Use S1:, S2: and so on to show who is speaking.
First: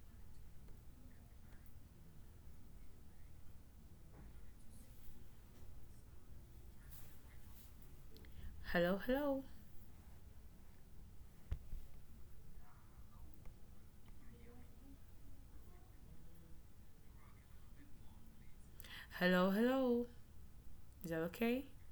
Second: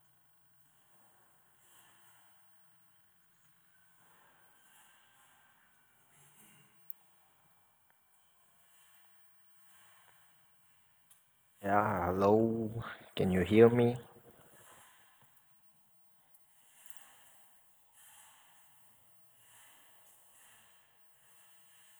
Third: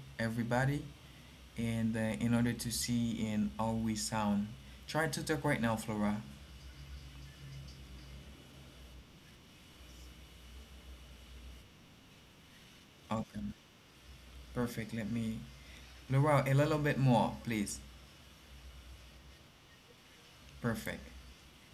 S1: everybody, and in order to see in how we sound. Try to talk right now, Flora.
S2: Hello, hello.
S3: Yeah, hello. Can you
S1: Okay,
S3: hear me?
S1: perfect. Let me, Flora, a little bit more, please.
S2: Hello, hello. Is
S1: Perfect.
S2: that okay?